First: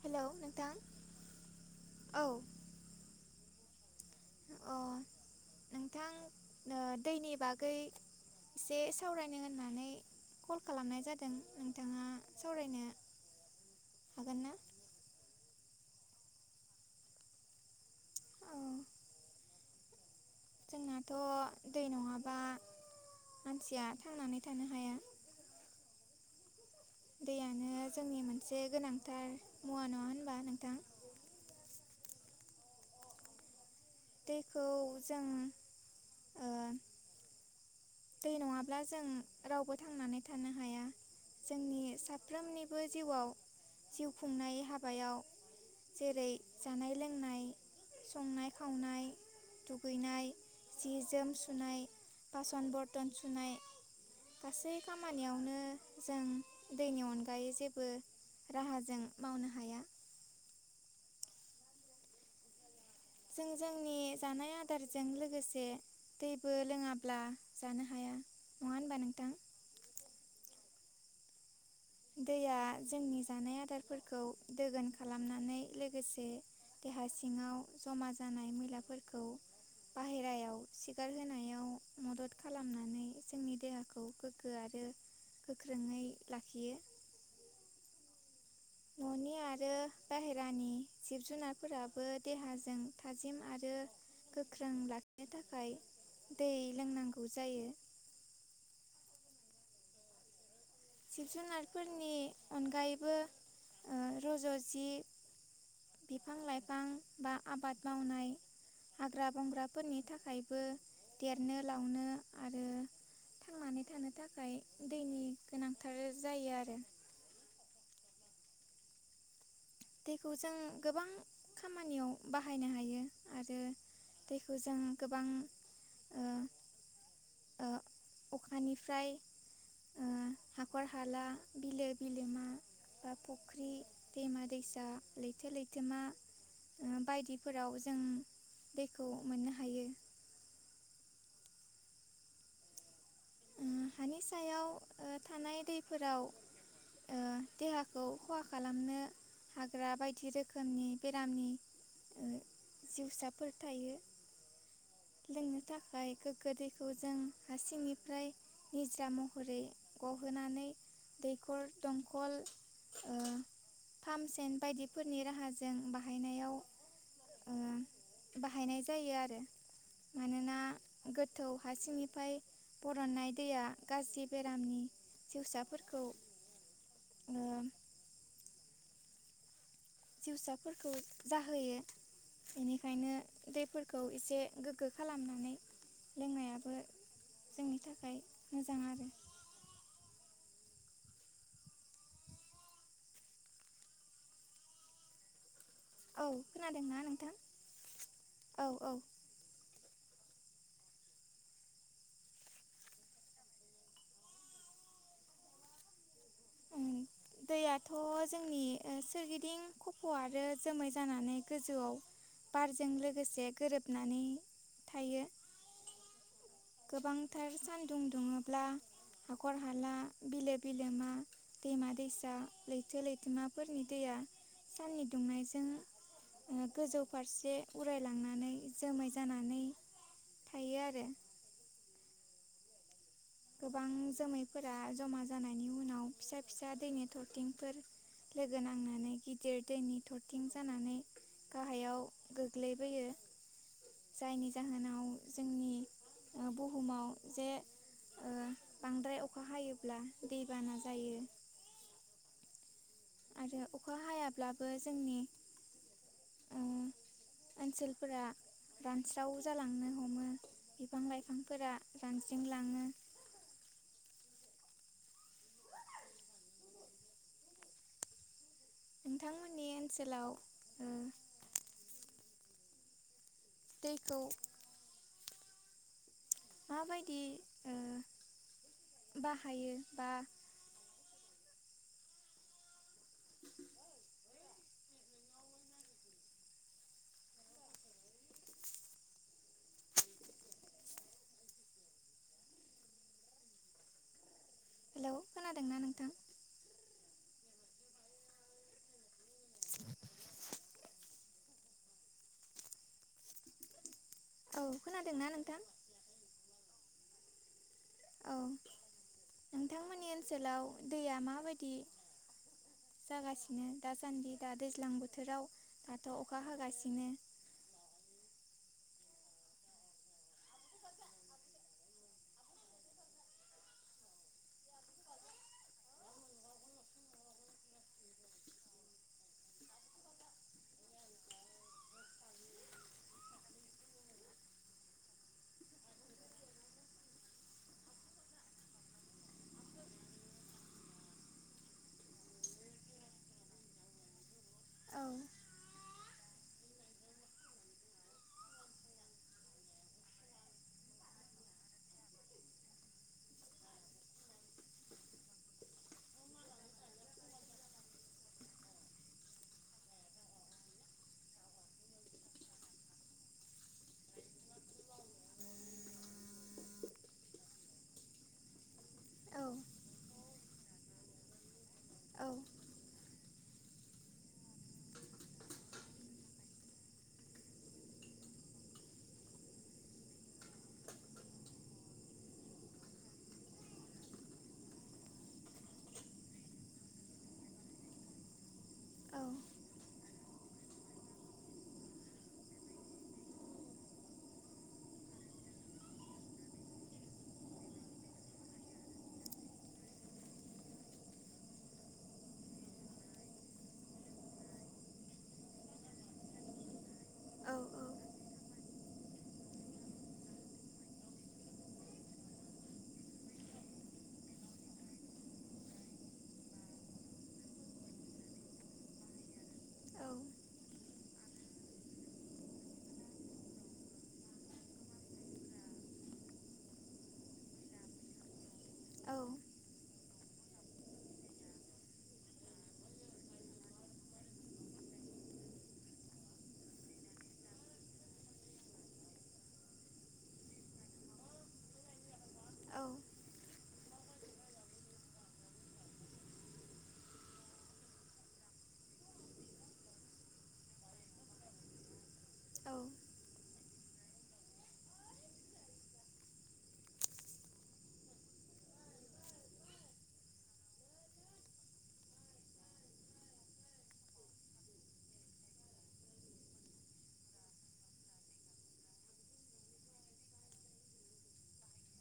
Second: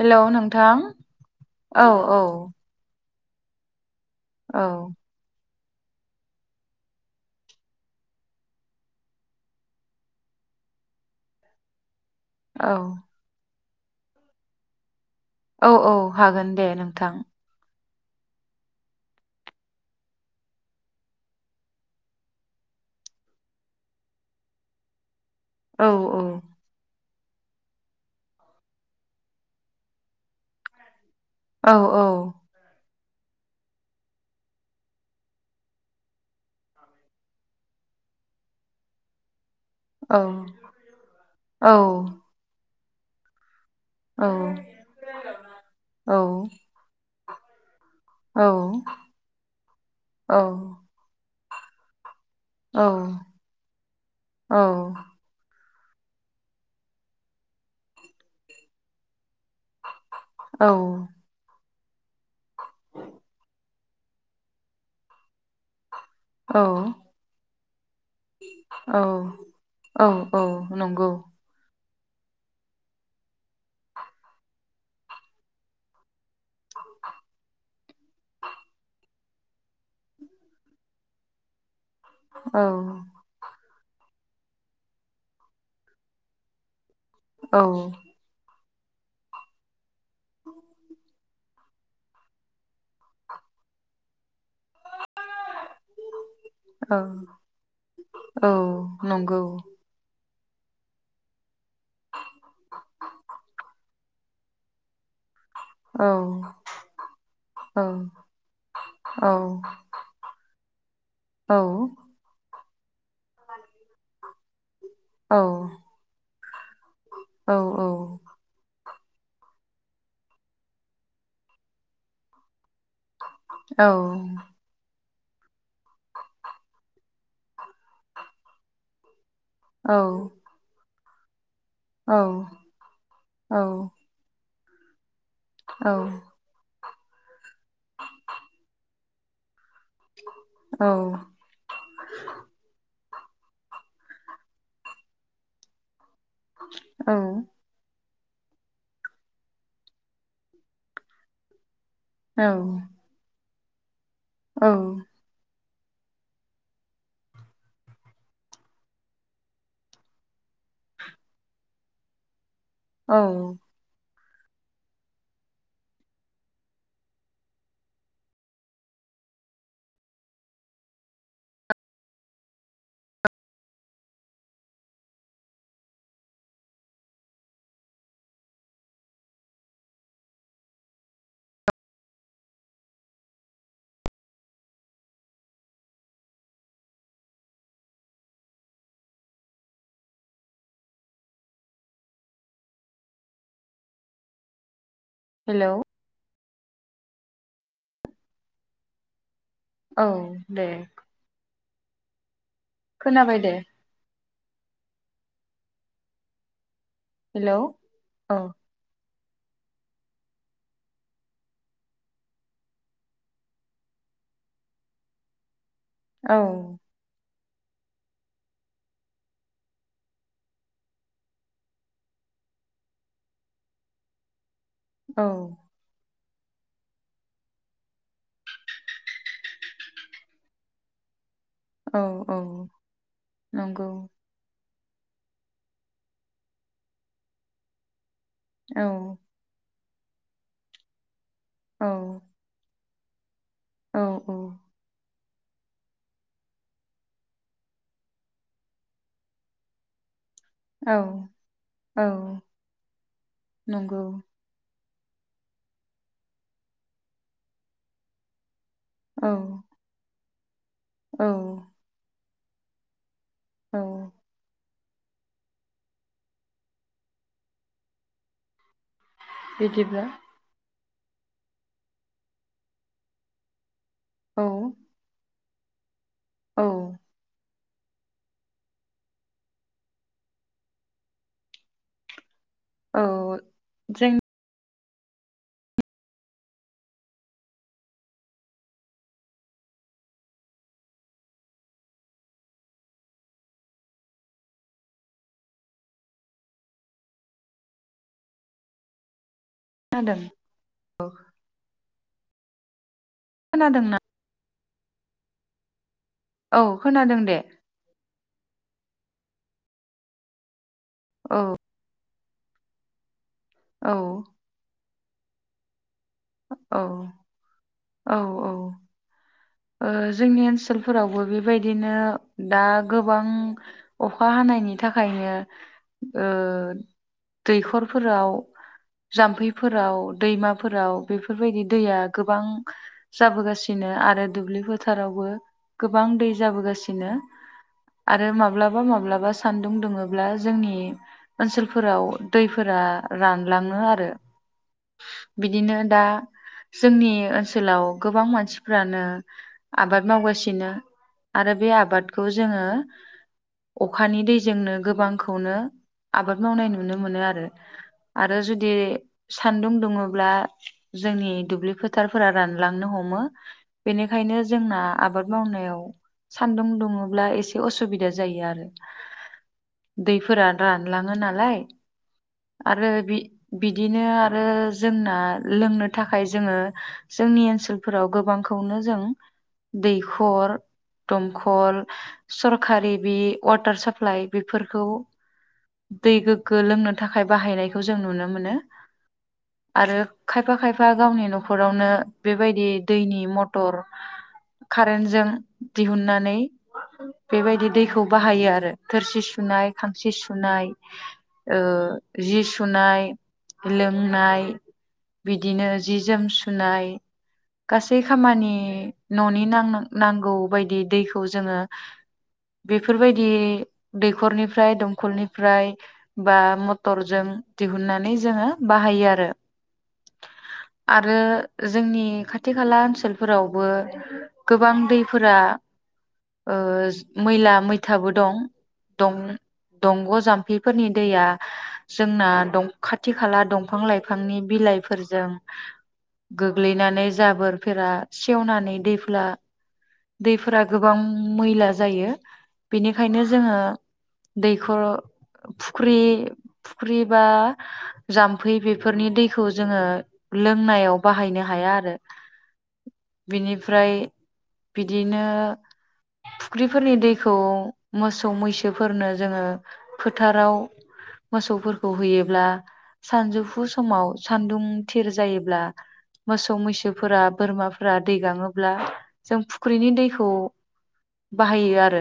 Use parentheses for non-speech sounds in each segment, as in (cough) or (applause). हेल' नोंथां औ औ। औ। अ नोंथां ओ दैनि बागै एसे सावरायनो होननानै कल खालामनाय जादों नोंथाङा औ। हागोनना। औ औ हागोन दे नोंथां। औ जोंनाथ' दै नङाबा मानसिया थांनानै थानो हाया। औ औ। दैयानो जोंनि मोनसे गोनांथार मुवा नङा होनबा नोंथां। औ औ। दैखौ जों ओ (inaudible) दै नङाब्ला जों रावबो औ थांनानै थानो हाया औ जोंनि साफ्रोमनि बो जिउआव जिउ औ खुंनाय हाबायाव औ जेरै जानाय लों संनाय खावनाय दुगैनाय जि जोम सु बासन बर टन सुनाय गासै खामानियावनो जों दैनि अनगायै जेबो राहाजों मावनो हाया। औ जों जोंनि जानाय आदारजों लोगोसे दैबो औ लोङाब्ला जानो हाया नङा होनबा औ नोंथां औ औ नंगौ दैया जोंनि जानाय आदारफोरखौ दोगोन खालामनानै लोगोसे देहा सिङाव जमा जानाय मैलाफोरखौ बाहेरायाव सिगारहोनायाव औ खौ गोग्गो आरो गोख्रोङै लाखियो। औ न'नि आरो बाहेरानि जिब जुनारफोराबो देहाजों थाजिम आरो गोख्रों लाखिनो थाखाय दै औ लोंनांगौ जायो। औ नंगौ जिब जुनारफोरनि अनगायैबो ओ रज' जि औ बिफां लाइफां बा औ आबाद मावनाय औ हाग्रा बंग्राफोरनि थाखायबो औ देरनो लावनो आरो थांनानै थानो था खाय दै औ गोनांथार जायो आरो। दैखौ जों गोबां खामानियाव बाहाय औ जों गोबां ओ ओ अखानिफ्राय औ ओ हाखर हाला बिलो बिलोमा बा फुख्रि दैमा दैस लैथो लैथोमा ओ बायदिफोराव जों दैखौ मोननो हायो। औ उम हानि सायाव ओ थानाय दै फोराव औ ओ देहा खौ खहा खालामनो हाग्रा बायदि रोखोमनि बेरामनि ओ औ जिउसाफोर थायो। औ। लोंनो थाखाय गोगो दैखौ जों हारसिंनि ओमफ्राय निज्रा महरै गहोनानै दैखर दंखल औ। पाम्पसेन बायदि फोरनि राहाजों बाहायनायाव ओ बाहायनाय जायो आरो। मानोना गोथौ हारसिंनिफ्राय बरननाय दैया गाज्रि बेरामनि जिउसाफोरखौ ओ जिउसाफोरखौ जाहोयो बेनिखायनो दैफोरखौ एसे गोग्गो खालामनानै लोंनायाबो जोंनि थाखाय मोजां आरो। हेलौ। औ खोनादोंना नोंथां? औ औ। औ दे। खोनाबाय दे। हेल' दैयाथ' औ। जोंनि सोरगिदिं खफ' आरो जोमै जानानै गोजौआव बारजों लोगोसे गोरोबनानै थायो। औ। गोबांथार सानदुं दुङोब्ला हाखर हाला, बिलो बिलोमा, दैमा दैसा, लैथो लैथोमाफोरनि दैया साननि औ दुंनायजों ओ गोजौ फारसे उरायलांनानै जोमै जानानै थायो आरो। औ औ। गोबां नंगौ जोमै फोरा जमा जानायनि उनाव फिसा फिसा दैनि थरथिंफोर लोगो औ नांनानै गिदिर दैनि थरथिं जानानै औ गाहायाव गोग्लै औ जायनि औ जाहोनाव जोंनि बुहुमाव जे ओ बांद्राय अखा हायोब्ला दै औ औ। आरो अखा नंगौ हायाब्लाबो जोंनि ओ ओनसोलफोरा औ रानस्राव जालांनो हमो। बिफां औ लाइफांफोरा रान ज्रिंलाङो। औ। नोंथांमोननि बिदिब्ला ओनसोलाव उम। दैखौ औ औ माबायदि ओ बाहायो बा औ जों हेलौ खोनादोंना नोंथां खोनादोंऔ खोनादोंना औ खोनादोंना नोंथां औ खोनादों दे औ नोंथांमोननि ओनसोलाव दैया औ माबायदि जागासि दासान्दि दा दैज्लांबो बोथोराव दाथ अखा औ हागासिनो (unintelligible) जोंनि ओनसोलफोरावबो बेबायदिनो दा गोबां अखा हानायनि थाखायनो दैखरफोराव जाम्फैफोराव दैमाफोराव बेफोरबायदि दैया गोबां जाबोगासिनो आरो दुब्लि फोथारावबो गोबां दै जाबोगासिनो आरो माब्लाबा माब्लाबा सानदुं दुंङोब्ला जोंनि ओनसोलफोराव दैफोरा रानलाङो आरो औ बिदिनो दा जोंनि ओनसोलाव गोबां मानसिफ्रानो आबाद मावगासिनो आरो बे आबादखौ जोंङो अखानि दैजोंनो गोबांखौनो आबाद मावनाय नुनो मोनो आरो आरो जुदि सानदुं दुङोब्ला जोंनि दुब्लि फोथारफोरा रानलांनो हमो बेनिखायनो जोंना आबाद मावनायाव सान्दुं दुङोब्ला एसे असुबिदा जायो आरो औ दैफोरा रानलाङो नालाय आरो बि बिदिनो आरो जोंना लोंनो थाखाय जोंङो जोंनि ओनसोलफोराव गोबां खौनो जों दैखर दमखल सरखारि बे वाटार साप्लाइ बेफोरखौ दै गोग्गो लोंनो थाखाय बाहायनायखौ जों नुनो मोनो औ आरो खायफा खायफा गावनि न'खरावनो बेबायदि दैनि मटर कारेन्टजों दिहुननानै बेबायदि दैखौ बाहायो आरो थोरसि सुनाय खांसि सुनाय जि सुनाय लोंनाय बिदिनो जि जोम सुनाय औ गासै खामानि ननि नांगौ बायदि दैखौ जोंङो बेफोरबायदि दैखरनिफ्राय दंखलनिफ्राय बा मटरजों दिहुननानै जोंङो बाहायो आरो औ आरो जोंनि खाथि खाला ओनसो ओनसोलफोरावबो गोबां दैफोरा ओ मैला मैथाबो दं औ दंग जामफैफोरनि दैया जोंना खाथि खाला दंफां लाइफांनि बिलाइफोरजों गोग्लैनानै जाबोर फेरा सेवनानै दैफ्ला दैफोरा गोबां मैला जायो बेनिखायनो जोंङो दैखर फुख्रि फुख्रि बा जाम्फै बेफोरनि दैखौ जोंङो लोंनायाव बाहायनो हाया आरो बिनि फ्राय बिदिनो फुख्रिफोरनि दैखौ मोसौ मैसोफोरनो जोङो फोथाराव मोसौफोरखौ होयोब्ला सानजौफु समाव सानदुं थिर जायोब्ला मोसौ मैसोफोरा बोरमाफोरा दै गाङोब्ला जों फुख्रिनि दैखौ बाहायो आरो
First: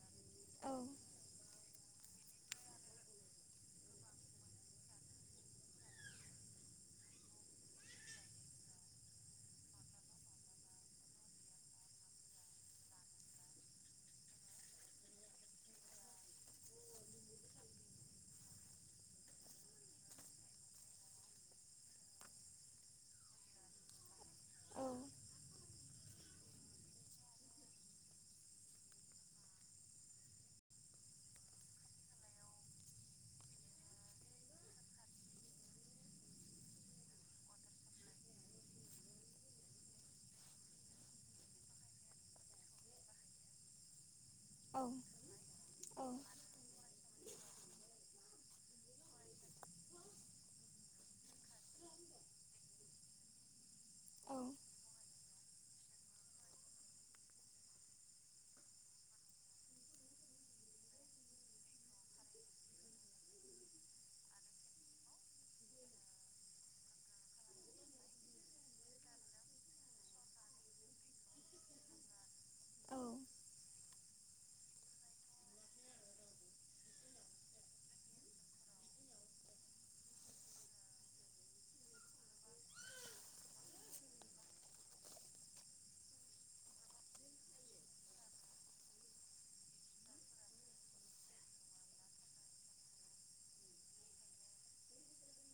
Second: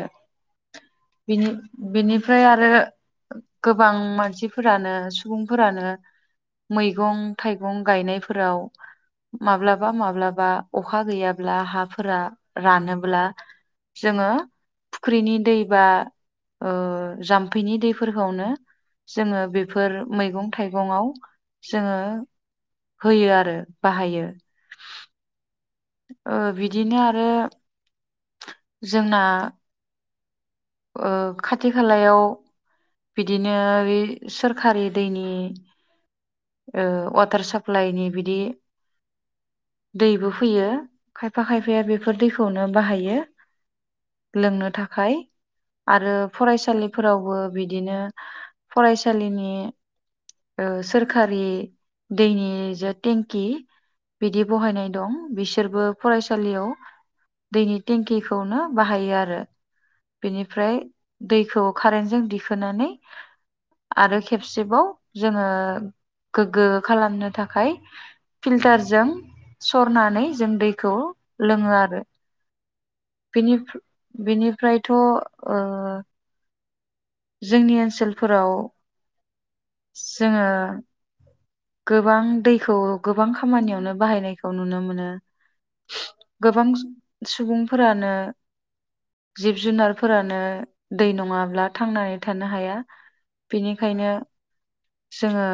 बिनि बिनिफ्राय आरो गोबां मानसिफोरानो सुबुंफोरानो मैगं थाइगं गायनायफोराव माब्लाबा माब्लाबा अखा गैयाब्ला हाफोरा रानोब्ला जोंङो फुख्रिनि दै बा ओ जाम्फैनि दैफोरखौनो जोंङो बेफोर मैगं थाइगंआव जोंङो होयो आरो बाहायो औ ओ बिदिनो आरो जोंना ओ खाथि खालायाव बिदिनो बे सोरखारि दैनि ओ वाटार साप्लाइनि बिदि दैबो फैयो खायफा खायफाया बेफोर दैखौनो बाहायो लोंनो औ थाखाय औ आरो फरायसालिफोरावबो बिदिनो फरायसालिनि ओ सोर सरखारि दैनि जे टेंकि औ बिदि बहायनाय दं बिसोरबो फरायसालियाव दैनि टेंकिखौनो बाहायो आरो बेनिफ्राय दैखौ कारेन्टजों दिखोनानै आरो खेबसेबाव जोंङो गोग्गो खालामनो थाखाय फिल्टारजों सरनानै जों दैखौ लोंङो आरो औ बिनि बिनिफ्रायथ ओ जोंनि ओनसोलफोराव जोङो गोबां दैखौ गोबां खामानियावनो बाहायनायखौ नुनो मोनो गोबां सुबुंफोरानो जिब जुनारफोरानो दै नङाब्ला थांनानै थानो हाया बेनिखायनो। जोङो।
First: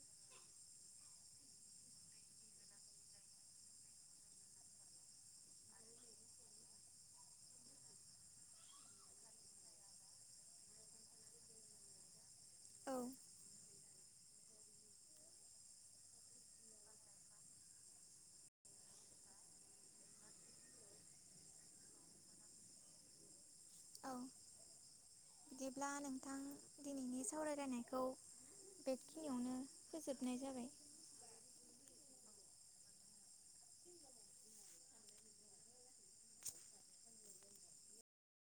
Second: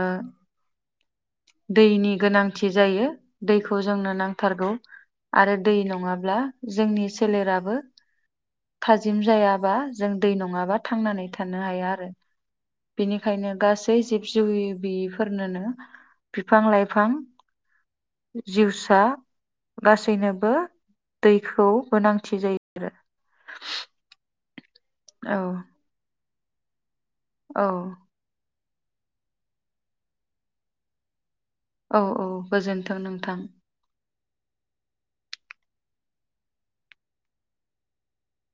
दैनि गोनांथि जायो दैखौ जोंनो नांथारगौ आरो दै नङाब्लाथाय जोंनि सोलेराबो थाजिम जायाबा जों दै नङाबा थांनानै थानो हाया आरो औ बेनिखायनो गासै जिब जिवि बिफोरनोनो। बिफां लाइफां जिउसा गासैनोबो दैखौ गोनांथि जायो आरो। औ बिदिब्ला नों। दिनैनि औ सावरायलायनायखौ। बेखिनियावनो फोजोबनाय जाबाय। औ औ गोजोनथों नोंथां।